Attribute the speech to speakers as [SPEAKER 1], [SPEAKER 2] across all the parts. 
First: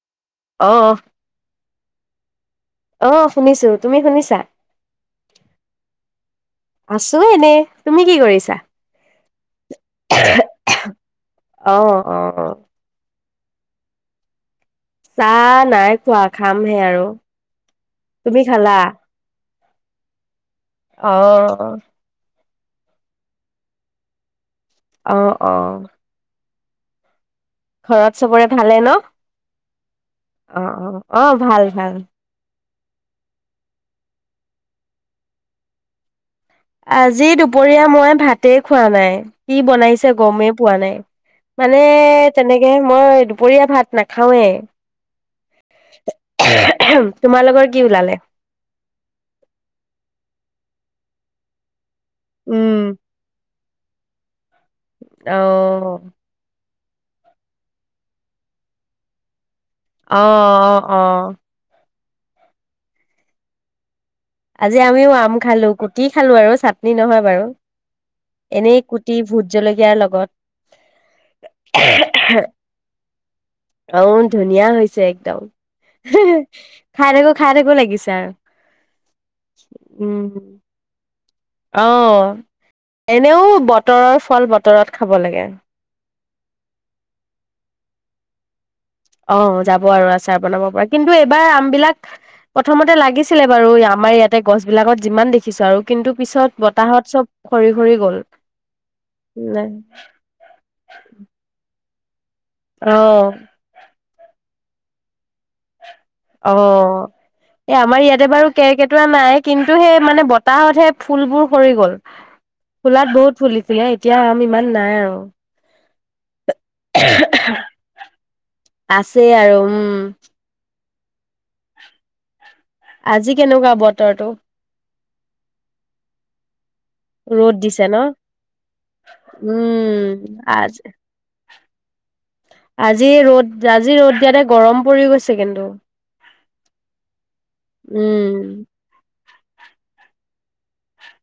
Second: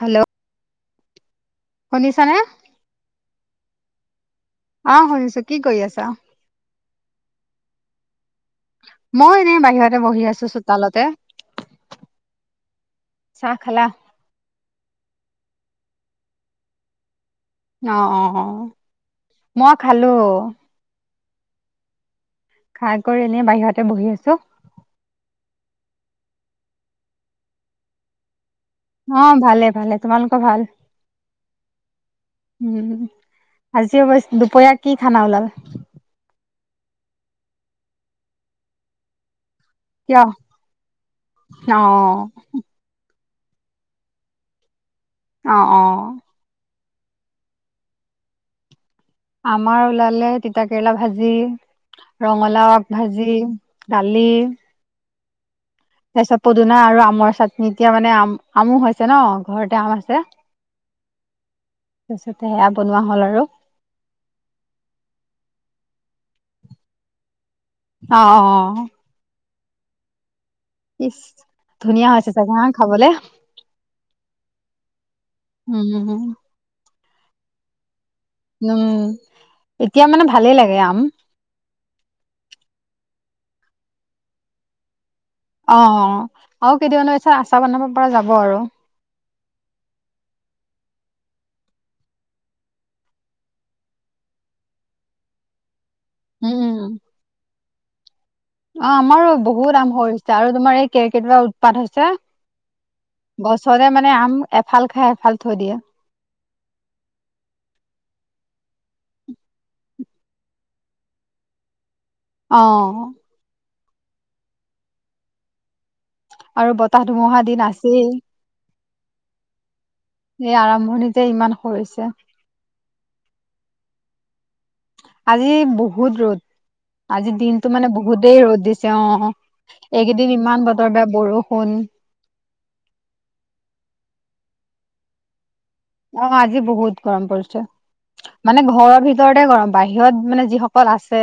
[SPEAKER 1] Hello.
[SPEAKER 2] অহ।
[SPEAKER 1] শুনিছানে?
[SPEAKER 2] অ', শুনিছোঁ, তুমি শুনিছা?
[SPEAKER 1] অ', শুনিছোঁ, কি কৰি আছা?
[SPEAKER 2] আছোঁ এনে, তুমি কি কৰিছা?
[SPEAKER 1] মই এনেই বাহিৰতে বহি আছোঁ চোতালতে।
[SPEAKER 2] অ', অ',
[SPEAKER 1] চাহ খালা?
[SPEAKER 2] চাহ নাই খোৱা খামহে আৰু।
[SPEAKER 1] অ', অ',
[SPEAKER 2] তুমি
[SPEAKER 1] অ',
[SPEAKER 2] খালা?
[SPEAKER 1] মই খালোঁ।
[SPEAKER 2] অ'।
[SPEAKER 1] খাই কৰি এনে বাহিৰতে বহি আছোঁ।
[SPEAKER 2] অ', অ'। ঘৰত চবৰে ভালে ন?
[SPEAKER 1] অ ভালে ভালে তোমালোকৰ ভাল?
[SPEAKER 2] অ' অ' অ' ভাল ভাল।
[SPEAKER 1] উম, আজি অ' দুপৰীয়া কি খানা ওলাল।
[SPEAKER 2] আজি দুপৰীয়া মই ভাতেই খোৱা নাই কি বনাইছো। পছে
[SPEAKER 1] কিয়?
[SPEAKER 2] গমেই পোৱা নাই
[SPEAKER 1] অ
[SPEAKER 2] মানে তেনেকে মই দুপৰীয়া ভাত নাখাওঁৱে।
[SPEAKER 1] অ', অ'।
[SPEAKER 2] তোমালোকৰ কি ওলালে?
[SPEAKER 1] আমাৰ ওলালে তিতা কেৰেলা ভাজি
[SPEAKER 2] উম,
[SPEAKER 1] ৰঙালাও আগ ভাজি। দালি।
[SPEAKER 2] অ'।
[SPEAKER 1] তাৰ পিছত পদুনা আৰু আমৰ চাটনি এতিয়া মানে আম আমো হৈছে ন। ঘৰতে আম আছে
[SPEAKER 2] অ', অ', অ'।
[SPEAKER 1] তাৰপিছতে সেয়া বনোৱা হ'ল আৰু।
[SPEAKER 2] আজি আমিও আম খালো কুটি খালো আৰু চাটনি নহয় বাৰু
[SPEAKER 1] অ অ অ
[SPEAKER 2] এনেই কু ভূত জলকীয়া লগত।
[SPEAKER 1] ইচ ধুনীয়া হৈছে চাগে ন খাবলে।
[SPEAKER 2] অ', ধুনীয়া হৈছে একদম
[SPEAKER 1] উম উম
[SPEAKER 2] খাই থাকো খাই থাকো লাগিছে আৰু।
[SPEAKER 1] উম, এতিয়া মানে ভালেই
[SPEAKER 2] উম
[SPEAKER 1] লাগে আম।
[SPEAKER 2] অ', এনেও বতৰৰ ফল বতৰত খাব লাগে।
[SPEAKER 1] অ', আৰু কেইদিনমানৰ পিছত আচাৰ বনাব যাব আৰু।
[SPEAKER 2] অ', যাব আৰু আচাৰ বনাব পৰা কিন্তু এইবাৰ আমবিলাক প্ৰথমতে লাগিছিলে বাৰু আমাৰ ইয়াতে গছবিলাকত যিমান দেখিছো আৰু। কিন্তু
[SPEAKER 1] উম
[SPEAKER 2] পিছত
[SPEAKER 1] উম
[SPEAKER 2] বতাহত চব সৰি সৰি গ'ল।
[SPEAKER 1] অ' আমাৰো বহুত আম সৰিছে আৰু তোমাৰ এই কেৰ্কেটোৱা উৎপাত হৈছে।
[SPEAKER 2] অ'।
[SPEAKER 1] গছতে মানে আম এফাল খাই এফাল থৈ দিয়ে।
[SPEAKER 2] অ'। এ, আমাৰ ইয়াতে বাৰু কাৰ্কেটোৱা নাই কিন্তু সেই মানে বতাহতহে ফুলবোৰ সৰি গ'ল।
[SPEAKER 1] অ
[SPEAKER 2] ফুলাত বহুত ফুলিছিলে, এতিয়া আম ইমান নাই আৰু।
[SPEAKER 1] আৰু বতাহ ধুমুহা দিন আছেই।
[SPEAKER 2] আছেই আৰু উম।
[SPEAKER 1] এই আৰম্ভণিতে ইমান সৰিছে।
[SPEAKER 2] আজি কেনেকুৱা বতৰটো?
[SPEAKER 1] আজি বহুত ৰ'দ। আজি
[SPEAKER 2] ৰ'দ
[SPEAKER 1] দিনটো
[SPEAKER 2] দিছে
[SPEAKER 1] মানে
[SPEAKER 2] ন?
[SPEAKER 1] বহুতেই ৰ'দ দিছে অ' এইকেইদিন
[SPEAKER 2] উম
[SPEAKER 1] ইমান
[SPEAKER 2] আজ
[SPEAKER 1] বতৰ বেয়া ব ষুণ।
[SPEAKER 2] আজি ৰ'দ, আজি ৰ'দ দিয়াতে গৰম পৰি গৈছে কিন্তু।
[SPEAKER 1] অ' আজি বহুত গৰম পৰিছে
[SPEAKER 2] উম
[SPEAKER 1] মানে ঘৰৰ ভিতৰ তৰতে গৰম, বাহিৰত মানে যিসকল আছে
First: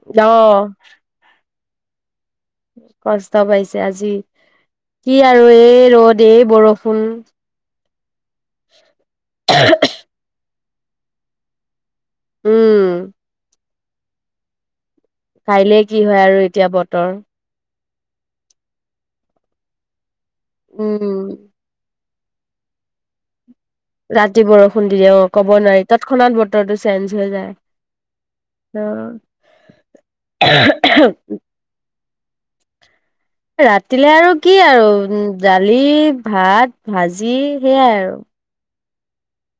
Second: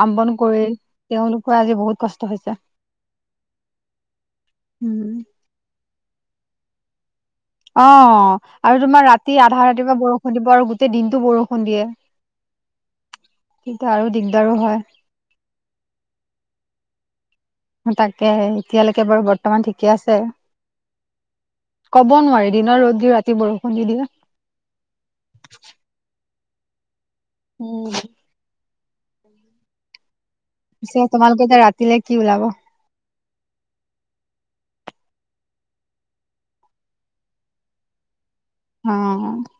[SPEAKER 1] কাম বন
[SPEAKER 2] অহ
[SPEAKER 1] কৰি তেওঁলোকৰ আজি বহুত কষ্ট হৈছে।
[SPEAKER 2] কষ্ট পাইছে আজি,
[SPEAKER 1] উম
[SPEAKER 2] কি আৰু এই ৰ'দ, এই বৰষুণ।
[SPEAKER 1] অ' আৰু তোমাৰ ৰাতি আধা ৰাতিৰপা বৰষুণ দিব আৰু গোটেই দিনটো বৰষুণ দিয়ে।
[SPEAKER 2] উম।
[SPEAKER 1] তেতিয়া আৰু দিগদাৰো হয়।
[SPEAKER 2] কাইলে কি হয় আৰু এতিয়া বতৰ।
[SPEAKER 1] তাকে, এতিয়ালৈকে বাৰু বৰ্তমান ঠিকে আছে।
[SPEAKER 2] উম।
[SPEAKER 1] ক'ব নোৱাৰি দিনৰ ৰ'দ দি ৰাতি বৰ
[SPEAKER 2] ৰাতি বৰষুণ দি দিয়ে অ' ক'ব নোৱাৰি, তৎক্ষণাত বতৰটো চেঞ্জ হৈ যায়।
[SPEAKER 1] উম
[SPEAKER 2] অ'।
[SPEAKER 1] পিছে তোমালোকে এতিয়া ৰাতিলে কি ওলাব?
[SPEAKER 2] ৰাতিলে আৰু কি আৰু উ, দালি, ভাত, ভাজি সেয়াই আৰু।
[SPEAKER 1] অ'।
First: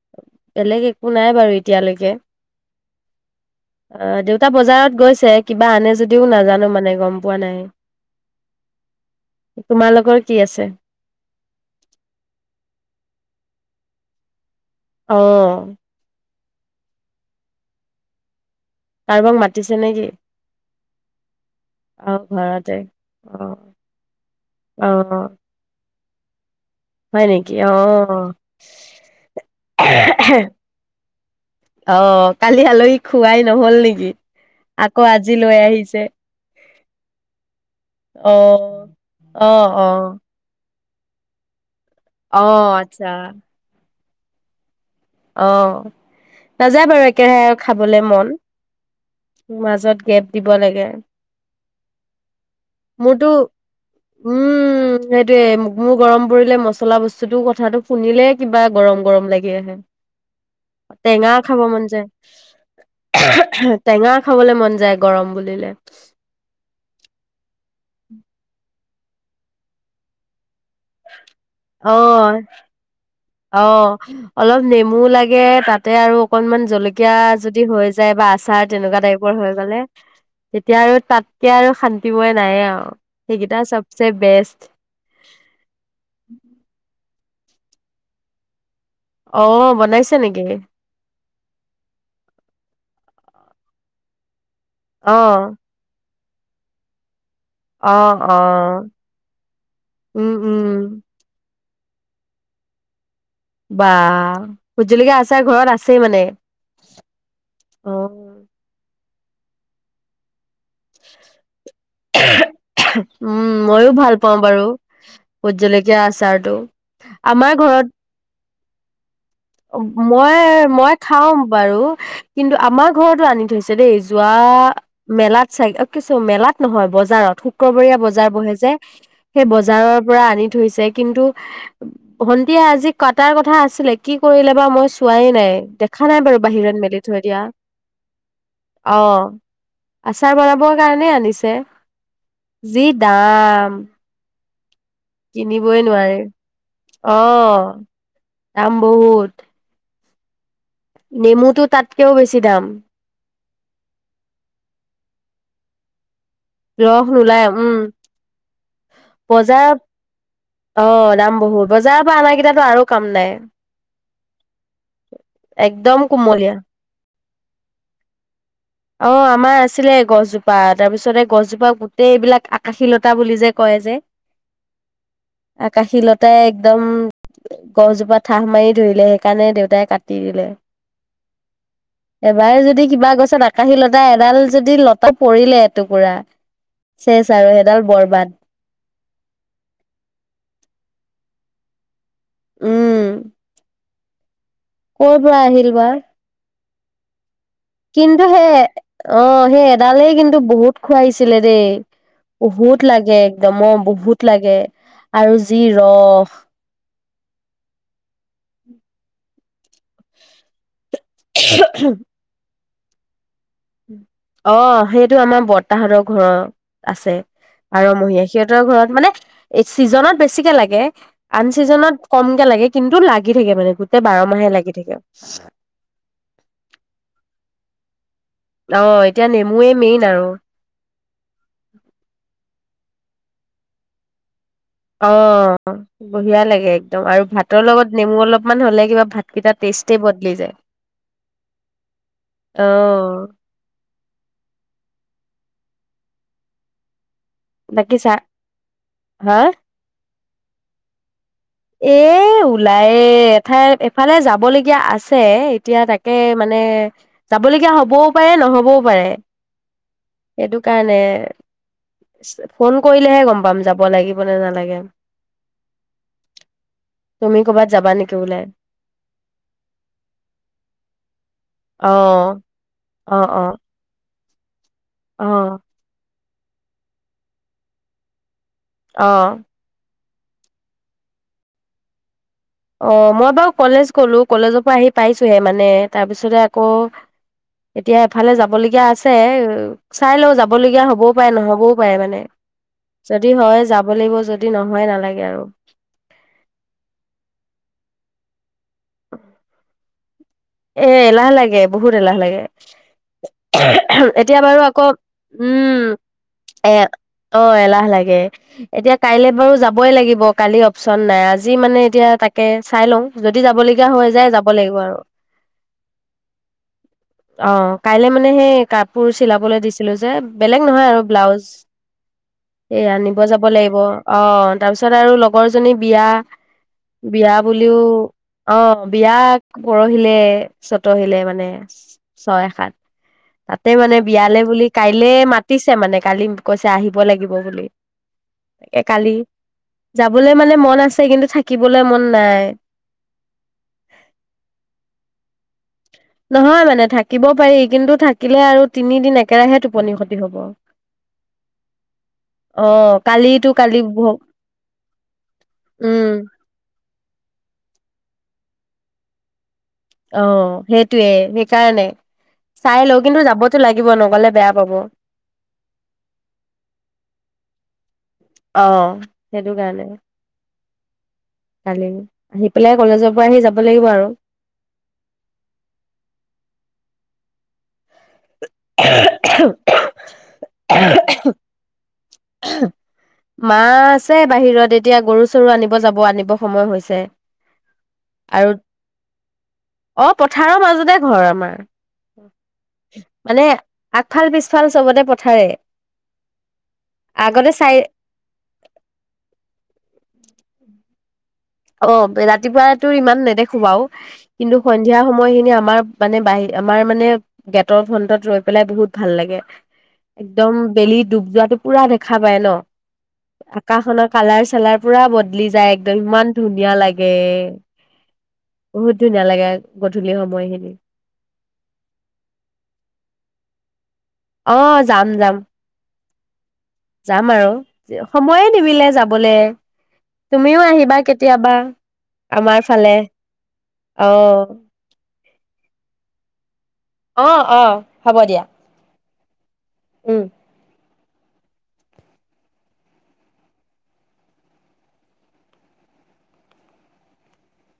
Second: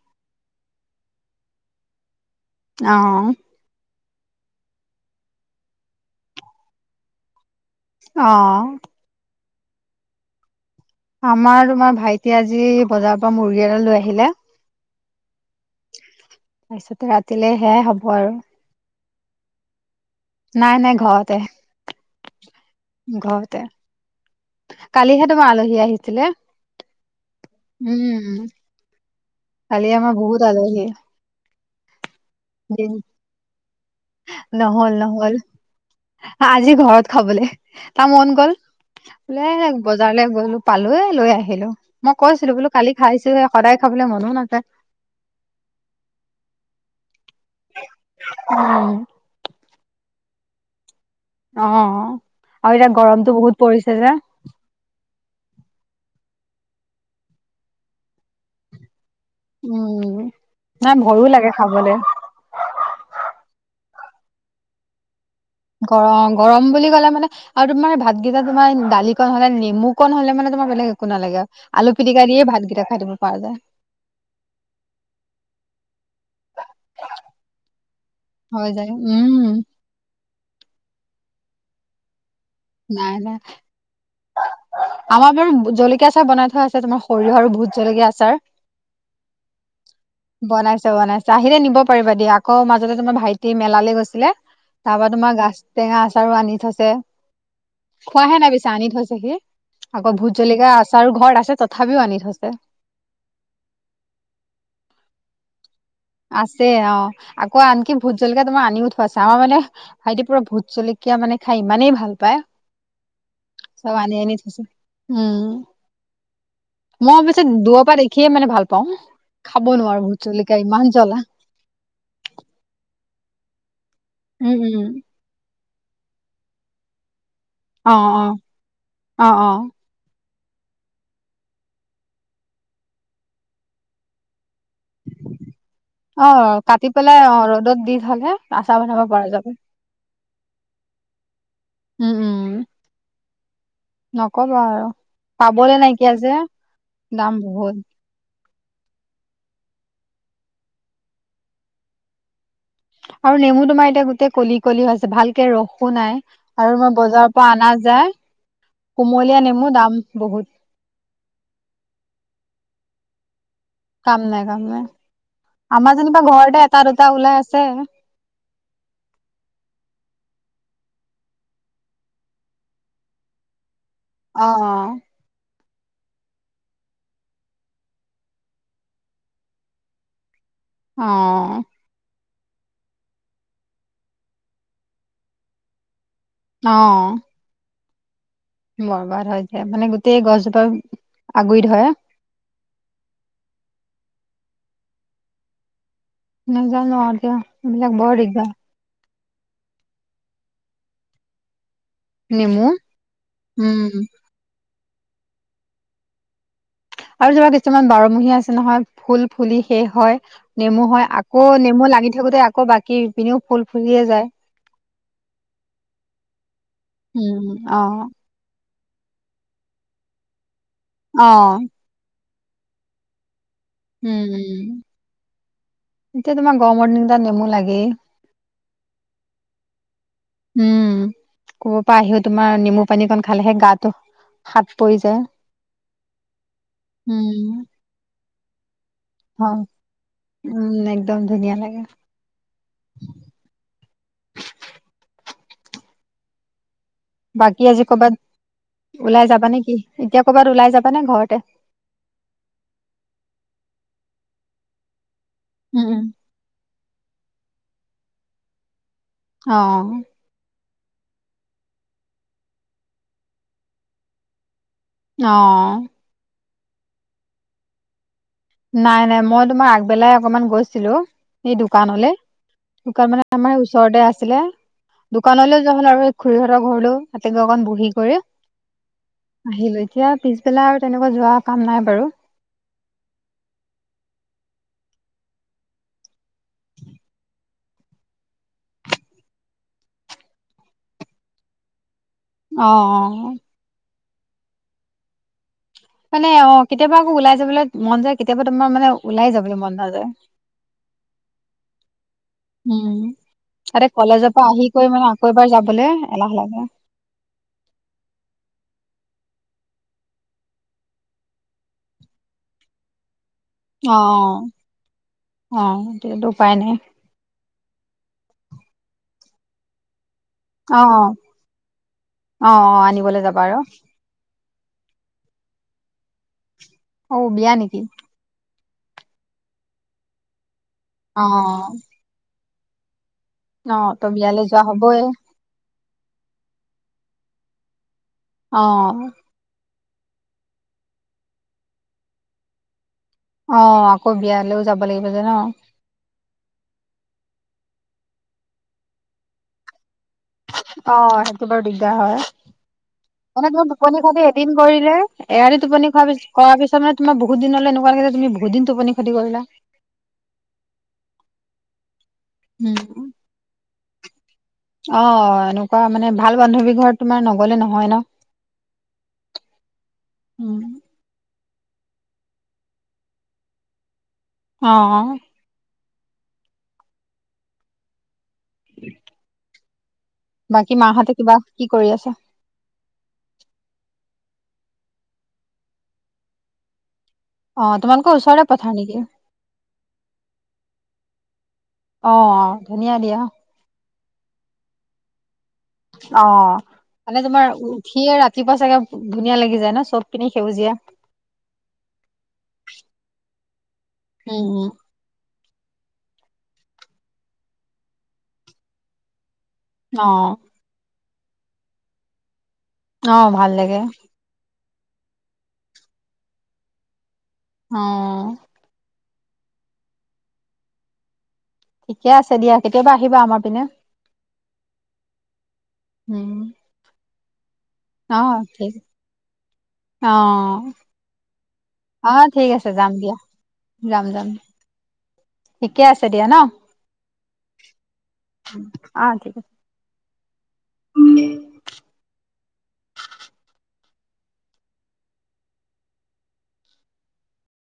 [SPEAKER 2] বেলেগ একো নাই বাৰু এতিয়ালৈকে।
[SPEAKER 1] অ'।
[SPEAKER 2] অ' দেউতা বজাৰত গৈছে, কিবা আনে যদিও নাজানো মানে গম পোৱা নাই।
[SPEAKER 1] অ'।
[SPEAKER 2] তোমালোকৰ কি আছে?
[SPEAKER 1] আমাৰ তোমাৰ ভাইটিয়ে আজি বজাৰৰ পৰা মুৰ্গী এটা লৈ আহিলে।
[SPEAKER 2] অ'।
[SPEAKER 1] তাৰপিছতে ৰাতিলে সেয়াই হ'ব আৰু।
[SPEAKER 2] কাৰোবাক মাতিছে নেকি?
[SPEAKER 1] নাই নাই, ঘৰতে।
[SPEAKER 2] অ ঘৰতে। অ
[SPEAKER 1] ঘৰতে।
[SPEAKER 2] অ
[SPEAKER 1] কালিহে তোমাৰ আলহী আহিছিলে।
[SPEAKER 2] হয় নেকি অ।
[SPEAKER 1] উম, কালি আমাৰ বহুত আলহী।
[SPEAKER 2] অ কালি আলহীক খোৱাই নহল নেকি
[SPEAKER 1] নহ'ল
[SPEAKER 2] আকৌ আজি
[SPEAKER 1] নহ'ল
[SPEAKER 2] লৈ আহিছে।
[SPEAKER 1] আজি ঘৰত খাবলৈ তাৰ
[SPEAKER 2] অ
[SPEAKER 1] মন গ'ল,
[SPEAKER 2] অ
[SPEAKER 1] বোলে
[SPEAKER 2] অ
[SPEAKER 1] বজাৰলৈ গলো। পালো এ লৈ আহিলো মই
[SPEAKER 2] অ
[SPEAKER 1] কৈছিলো বোলো কালি
[SPEAKER 2] আচ্ছা
[SPEAKER 1] খাইছোহে সদায় খাবলৈ মনো নাযায়।
[SPEAKER 2] অ নাযায় বাৰু একেৰাহে খাবলে মন। মাজত গেপ দিব লাগে।
[SPEAKER 1] অ আৰু এতিয়া
[SPEAKER 2] মোৰতো
[SPEAKER 1] গৰমতটো বহুত পৰিছে যে।
[SPEAKER 2] উম, সেইটোয়ে ম মোৰ গৰম পৰিলে মচলা বস্তুতটো কথাটো শুনিলে কিবা গৰম গৰম লাগি আহে।
[SPEAKER 1] উম, নাই ভয়ো
[SPEAKER 2] টেঙা
[SPEAKER 1] লাগে
[SPEAKER 2] খাব মন
[SPEAKER 1] খাবলে
[SPEAKER 2] যায় টেঙা খাবলে মন যায় গৰম বুলিলে।
[SPEAKER 1] গৰং গৰম বুলি ক'লে মানে আৰু তোমাৰ ভাতকেইটা তোমাৰ দালিকণ হলে নেমু কণ হলে মানে তোমাৰ বেলেগ একো, একো নালাগে আলু পিটিকা
[SPEAKER 2] অ',
[SPEAKER 1] দিয়ে ভাতকেইটা খাই দিম।
[SPEAKER 2] অ অলপ নেমু লাগে তাতে আৰু জলকীয়া যদি হৈ যায় বা আচাৰ
[SPEAKER 1] হৈ যায়
[SPEAKER 2] তেনেকুৱা টাইপ। পৰ
[SPEAKER 1] উম,
[SPEAKER 2] হৈ গলে, তেতিয়া আৰু তাতকে আৰু শান্তিময় নাই আৰু
[SPEAKER 1] নাই নাই।
[SPEAKER 2] সেইকেইটা চবচে বেষ্ট।
[SPEAKER 1] আমাৰ বাৰু জলকীয়া আচাৰ বনাই থোৱা আছে তোমাৰ সৰিয়হ আৰু ভুট জলকীয়া আচাৰ।
[SPEAKER 2] অ বনাইছে নেকি?
[SPEAKER 1] বনাইছে আহিলে নিব পাৰিবা দিয়া আকৌ মাজতে তোমাৰ ভাইটি মেলালৈ গৈছিলে তাৰ পৰা তোমাৰ গাছ,
[SPEAKER 2] অ',
[SPEAKER 1] টেঙা আচাৰো আনি থৈছে।
[SPEAKER 2] অ',
[SPEAKER 1] খোৱাহে না
[SPEAKER 2] অ'।
[SPEAKER 1] পিছে আনি থৈছে সি আকৌ
[SPEAKER 2] উম,
[SPEAKER 1] ভুত
[SPEAKER 2] উম,
[SPEAKER 1] আচাৰো ঘৰত আছে তথাপিও আনি থৈছে।
[SPEAKER 2] বা ভুত জলকিয়াৰ আচাৰ ঘৰত আছে।
[SPEAKER 1] আছে অ আকৌ আনকি ভুত জলকীয়া তোমাৰ আনিও ঠোৱা আছে আমাৰ মানে ভাইটি পুৰা ভুত, জলকীয়া মানে খাই ইমানেই ভাল পায়,
[SPEAKER 2] উম ময়ো
[SPEAKER 1] চব
[SPEAKER 2] ভাল
[SPEAKER 1] আনি আনি
[SPEAKER 2] পাওঁ
[SPEAKER 1] থৈছে
[SPEAKER 2] বাৰু।
[SPEAKER 1] উম
[SPEAKER 2] ভুত জলকীয়া আচাৰতটো
[SPEAKER 1] মই পিছে
[SPEAKER 2] আমাৰ
[SPEAKER 1] দূৰৰ
[SPEAKER 2] ঘৰত,
[SPEAKER 1] পৰা দেখিয়ে মানে ভাল পাওঁ খাব
[SPEAKER 2] অ
[SPEAKER 1] নোৱাৰো ভোট
[SPEAKER 2] মই
[SPEAKER 1] জলকীয়া ইমান
[SPEAKER 2] মই,
[SPEAKER 1] জ্বলা
[SPEAKER 2] খাও বাৰু কিন্তু আমাৰ ঘৰতো আনি থৈছে দেই যোৱা,
[SPEAKER 1] উম উম
[SPEAKER 2] মেলাত চাই অ কিছু মেলাত নহয় বজাৰত।
[SPEAKER 1] অ
[SPEAKER 2] শুকুবৰীয়া
[SPEAKER 1] অ
[SPEAKER 2] বজাৰ বহে যে
[SPEAKER 1] অ
[SPEAKER 2] সেই
[SPEAKER 1] অ
[SPEAKER 2] বজাৰৰ পৰা আনি থৈছে। কিন্তু ভন্টিয়ে আজি কাটাৰ কথা আছিলে কি কৰিলে বা মই চোৱাই নাই। দেখা নাই
[SPEAKER 1] অ
[SPEAKER 2] বাৰু বাহিৰত
[SPEAKER 1] কাটি
[SPEAKER 2] মেলি থৈ
[SPEAKER 1] পেলাই অ
[SPEAKER 2] দিয়া
[SPEAKER 1] ৰ'দত দি থলে আচাৰ বনাব পৰা
[SPEAKER 2] অ',
[SPEAKER 1] যাব।
[SPEAKER 2] আচাৰ বনাবৰ কাৰণেই আনিছে।
[SPEAKER 1] উম উম
[SPEAKER 2] যি দাম।
[SPEAKER 1] নকবা আৰু, পাবলে
[SPEAKER 2] কিনিবই
[SPEAKER 1] নাইকিয়া
[SPEAKER 2] নোৱাৰে।
[SPEAKER 1] যে
[SPEAKER 2] অ
[SPEAKER 1] দাম বহুত
[SPEAKER 2] দাম বহুত। নেমুটো তাতকেও বেছি দাম।
[SPEAKER 1] আৰু নেমু তোমাৰ এতিয়া গোটেই কলি কলি হৈ আছে ভালকে ৰসো নাই। আৰু মই
[SPEAKER 2] ৰস
[SPEAKER 1] বজাৰৰ
[SPEAKER 2] নোলাই
[SPEAKER 1] পৰা
[SPEAKER 2] উম
[SPEAKER 1] অনা যায় কুমলীয়া নেমু
[SPEAKER 2] বজাৰত
[SPEAKER 1] দাম বহুত।
[SPEAKER 2] অ দাম বহুত। বজাৰৰ পৰা অনা কেইটাতো আৰু কাম নাই।
[SPEAKER 1] কাম নাই কাম নাই।
[SPEAKER 2] একদম
[SPEAKER 1] আমাৰ যেনিবা
[SPEAKER 2] কুমলীয়া
[SPEAKER 1] ঘৰতে এটা দুটা ওলাই আছে।
[SPEAKER 2] অ আমাৰ আছিলে গছজোপা তাৰপিছত এই গছজোপাক গোটেই এইবিলাক আকাশীলতা বুলি যে কয় যে
[SPEAKER 1] অ অ
[SPEAKER 2] আকাশী লতাই একদম গছজোপা ঠাঁহ মাৰি ধৰিলে সেইকাৰণে দেউতাই কাটি দিলে।
[SPEAKER 1] অ
[SPEAKER 2] এবাৰ যদি কিবা গছত আকাশী লতা এডাল যদি লতা পৰিলে এটুকুৰা
[SPEAKER 1] অ
[SPEAKER 2] চেচ আৰু সেইডাল বৰবাদ
[SPEAKER 1] বৰবাদ হৈ যায় মানে গোটেই গছজোপাক আগুৰি ধৰে।
[SPEAKER 2] উম ক'ৰ পৰা আহিল বা।
[SPEAKER 1] নাজানো আৰু দিয়া এইবিলাক বৰ
[SPEAKER 2] কিন্তু সেই
[SPEAKER 1] দিগদাৰ
[SPEAKER 2] অ সেই এডালেই কিন্তু বহুত খুৱাইছিলে দেই।
[SPEAKER 1] নেমু
[SPEAKER 2] বহুত লাগে একদমো অ
[SPEAKER 1] উম
[SPEAKER 2] বহুত লাগে আৰু যি ৰস
[SPEAKER 1] আৰু চাবা কিছুমান বাৰমহীয়া আছে নহয় ফুল ফুলি শেষ হয় নেমু হয় আক আকৌ নেমু লাগি থাকোতে আক বাকী পিনেও ফুল ফুল
[SPEAKER 2] অ সেইটো আমাৰ বৰতাহতৰ ঘৰৰ আছে
[SPEAKER 1] উম অ
[SPEAKER 2] বাৰমহীয়া সিহঁতৰ ঘৰত মানে ছিজনত বেছিকে লাগে
[SPEAKER 1] অ
[SPEAKER 2] আন ছিজনত কমকে লাগে কিন্তু লাগি থাকে মানে গোট
[SPEAKER 1] উম উম এতিয়া তোমাৰ গৰমৰ দিন কেতাত নেমু লাগেই
[SPEAKER 2] অ এতিয়া নেমুৱে মেইন আৰু।
[SPEAKER 1] উম কবা পা আহিও তোমাৰ নেমু পানীকণ খালেহে গাটো সাত পৰি
[SPEAKER 2] অ
[SPEAKER 1] যায়
[SPEAKER 2] বঢ়িয়া লাগে একদম আৰু ভাতৰ
[SPEAKER 1] উম
[SPEAKER 2] লগত নেমু অলপমান হ'লে কিবা ভাত গিতা
[SPEAKER 1] হয়
[SPEAKER 2] টেষ্টে বদলি যায়
[SPEAKER 1] উম একদম ধুনীয়া লাগে
[SPEAKER 2] অহ
[SPEAKER 1] বাকী আজি কবাত ওলাই
[SPEAKER 2] হা
[SPEAKER 1] যাবা নে কি এতিয়া ক'বাত ওলাই যাবানে ঘৰতে
[SPEAKER 2] এ ওলায়ে এঠাই এফালে যাব লগীয়া আছে। এতিয়া
[SPEAKER 1] উম উম
[SPEAKER 2] তাকে মানে যাবলগীয়া হবও পাৰে নহ'বও পাৰে।
[SPEAKER 1] অ অ
[SPEAKER 2] সেইটো কাৰণে ফোন কৰিলেহে গম পাম যাব লাগিব নে নালাগে।
[SPEAKER 1] অ
[SPEAKER 2] তুমি ক'বাত যাবা নেকি ওলাই।
[SPEAKER 1] নাই নাই মই তোমাৰ আগবেলাই অকমান গৈছিলো এই
[SPEAKER 2] অ
[SPEAKER 1] দোকানলে দোকান
[SPEAKER 2] অ
[SPEAKER 1] মানে
[SPEAKER 2] অ
[SPEAKER 1] আমাৰ ওচৰতে আছিলে
[SPEAKER 2] অ
[SPEAKER 1] দোকানলৈও যোৱা হল আৰু খুৰীহঁতৰ ঘৰলৈও তাতে গৈ অকণ বহি কৰি
[SPEAKER 2] অ
[SPEAKER 1] আহিলোঁ এতিয়া পিছবেলা আৰু তেনেকুৱা যোৱা কাম নাই বাৰু।
[SPEAKER 2] অ মই বাৰু কলেজ গলো কলেজৰ পৰা আহি পাইছোহে মানে তাৰপিছতে আকৌ এতিয়া এফালে যাবলগীয়া আছে। চাই লও যাবলগীয়া হ'বও পাৰে নহ'বও পাৰে মানে।
[SPEAKER 1] অ
[SPEAKER 2] যদি
[SPEAKER 1] অ
[SPEAKER 2] হয় যাব লাগিব যদি নহয় নালাগে আৰু।
[SPEAKER 1] মানে, অ' কেতিয়াবা আকৌ ওলাই যাবলে মন যায় কেতিয়াবা তোমাৰ মানে ওলাই যাবলে মন নাযায়।
[SPEAKER 2] এ এলাহ লাগে বহুত এলাহ লাগে।
[SPEAKER 1] উম তাতে কলেজৰ
[SPEAKER 2] এতিয়া
[SPEAKER 1] পৰা
[SPEAKER 2] বাৰু
[SPEAKER 1] আহি
[SPEAKER 2] আকৌ'
[SPEAKER 1] কৰি মানে এবাৰ যাবলৈ এলাহ লাগে
[SPEAKER 2] উম' এ- অ' এলাহ লাগে। এতিয়া কাইলে বাৰু যাবই লাগিব কালি অপচন নাই আজি মানে এতিয়া তাকে চাই লওঁ। যদি যাবলগীয়া
[SPEAKER 1] অ
[SPEAKER 2] হৈ যায় যাব লাগিব আৰু।
[SPEAKER 1] অ' এতিয়াতো উপায় নাই।
[SPEAKER 2] অ' কাইলৈ মানে সেই কাপোৰ চিলাবলৈ দি ছিলো যে বেলেগ
[SPEAKER 1] অ
[SPEAKER 2] নহয় আৰু
[SPEAKER 1] অ
[SPEAKER 2] ব্লাউজ,
[SPEAKER 1] অ অ
[SPEAKER 2] এই আনিব
[SPEAKER 1] আনিবলৈ যাবা
[SPEAKER 2] যাব
[SPEAKER 1] আৰু
[SPEAKER 2] লাগিব। অ' তাৰপিছত আৰু লগৰজনী বিয়া,
[SPEAKER 1] অ
[SPEAKER 2] বিয়া
[SPEAKER 1] নেকি
[SPEAKER 2] বুলিও- অ' বিয়া পৰহিলৈ ছতৈহিলৈ
[SPEAKER 1] অ
[SPEAKER 2] মানে। ছয় সাত, তাতে
[SPEAKER 1] অ
[SPEAKER 2] মানে
[SPEAKER 1] ত
[SPEAKER 2] বিয়ালে
[SPEAKER 1] বিয়ালৈ যোৱা
[SPEAKER 2] বুলি
[SPEAKER 1] হবই
[SPEAKER 2] কাইলে মা- মাতিছে মানে কালি কৈছে আহিব লাগিব বুলি
[SPEAKER 1] অ
[SPEAKER 2] এ কালি। যাবলৈ মানে মন আছে কিন্তু থাকিবলৈ মন নাই।
[SPEAKER 1] অ' আকৌ বিয়া লৈও যাব লাগিব ন'।
[SPEAKER 2] নহয় মানে থাকিব পাৰি কিন্তু থাকিলে আৰু তিনিদিন একেৰাহে টোপনি ক্ষতি। হব
[SPEAKER 1] অ' সেইটো বাৰু দিগদাৰ হয়।
[SPEAKER 2] অ' কালি
[SPEAKER 1] মানে তোমাৰ টোপনি ক্ষতি এদিন কৰিলে এৰাতিৰ টোপনি
[SPEAKER 2] উম
[SPEAKER 1] ক্ষতি কৰাৰ পিছত মানে- তোমাৰ বহুত দিনলৈ এনেকুৱা লাগে যে তুমি বহুদিন টোপনি ক্ষতি কৰিলা।
[SPEAKER 2] অ' সেইটোয়ে, সেইকাৰণে চাই লওঁ কিন্তু যাবতো লাগিব নগ'লে বেয়া পাব
[SPEAKER 1] অ' এনেকুৱা মানে ভাল বান্ধৱী ঘৰত তোমাৰ নগলে নহয় ন'।
[SPEAKER 2] উমঁ' সেইটো কাৰণে।
[SPEAKER 1] উমঁ'।
[SPEAKER 2] কালি, আহি পেলাই কলেজৰ পৰা আহি যাব লাগিব আৰু।
[SPEAKER 1] অঁ অঁ।
[SPEAKER 2] [unintelligible]
[SPEAKER 1] বাকী মাহঁতে কিবা কি কৰি আছে?
[SPEAKER 2] মা আছে বাহিৰত, এতিয়া গৰু চৰু আনিব যাব আনিব সময় হৈছে।
[SPEAKER 1] অহ' তোমাৰোক ওচৰতে
[SPEAKER 2] আৰু
[SPEAKER 1] পথাৰ নে কি?
[SPEAKER 2] অ' পথাৰৰ মাজতে ঘৰ আমাৰ
[SPEAKER 1] অ অ', ধুনীয়া দিয়া
[SPEAKER 2] মানে- আগফাল পিছফাল চবতে পথাৰে।
[SPEAKER 1] অঁ' মানে
[SPEAKER 2] আগতে
[SPEAKER 1] তোমাৰ
[SPEAKER 2] চাই
[SPEAKER 1] উঠিয়ে ৰাতি ৰাতিপুৱা চাগৈ ধুনীয়া লাগি যায় ন' চবপিনে সেউজীয়া।
[SPEAKER 2] অঁ' ৰাতিপুৱাই তো ইমান নেদেখো বাৰু
[SPEAKER 1] উম
[SPEAKER 2] কিন্তু স
[SPEAKER 1] উম।
[SPEAKER 2] সন্ধিয়া সময়খিনি আমাৰ মানে বাহি আমাৰ মানে গেটৰ ফ্ৰন্টত ৰৈ পেলাই বহুত ভাল লাগে।
[SPEAKER 1] অ
[SPEAKER 2] একদম বেলি ডুব যোৱাাতটো পুৰা দেখা পায় ন'
[SPEAKER 1] অ ভাল লাগে
[SPEAKER 2] আকাশখনত- কালাৰ চালাৰ পুৰা বদলি যায় একদম ইমান ধুনীয়া লাগে।
[SPEAKER 1] অঁ'।
[SPEAKER 2] বহুত ধুনীয়া লাগে গধূলি সময়খিনি।
[SPEAKER 1] ঠিকে আছে দিয়া। কেতিয়াবা আহিবা আমাৰ পিনে।
[SPEAKER 2] অ' যাম যাম।
[SPEAKER 1] উমঁ'।
[SPEAKER 2] যাম আৰু সময়ে
[SPEAKER 1] ঠিক
[SPEAKER 2] নিমিলে যাবলৈ।
[SPEAKER 1] অ
[SPEAKER 2] তুমিও আহিবা কেতিয়াবা
[SPEAKER 1] অ ঠিক
[SPEAKER 2] আমাৰ
[SPEAKER 1] আছে যাম
[SPEAKER 2] ফালে।
[SPEAKER 1] দিয়া যাম যাম।
[SPEAKER 2] অ',
[SPEAKER 1] ঠিকে আছে দিয়া ন'।
[SPEAKER 2] অঁ' অঁ' হ'ব দিয়া।
[SPEAKER 1] অ ঠিক আছে
[SPEAKER 2] উমঁ'।
[SPEAKER 1] [unintelligible]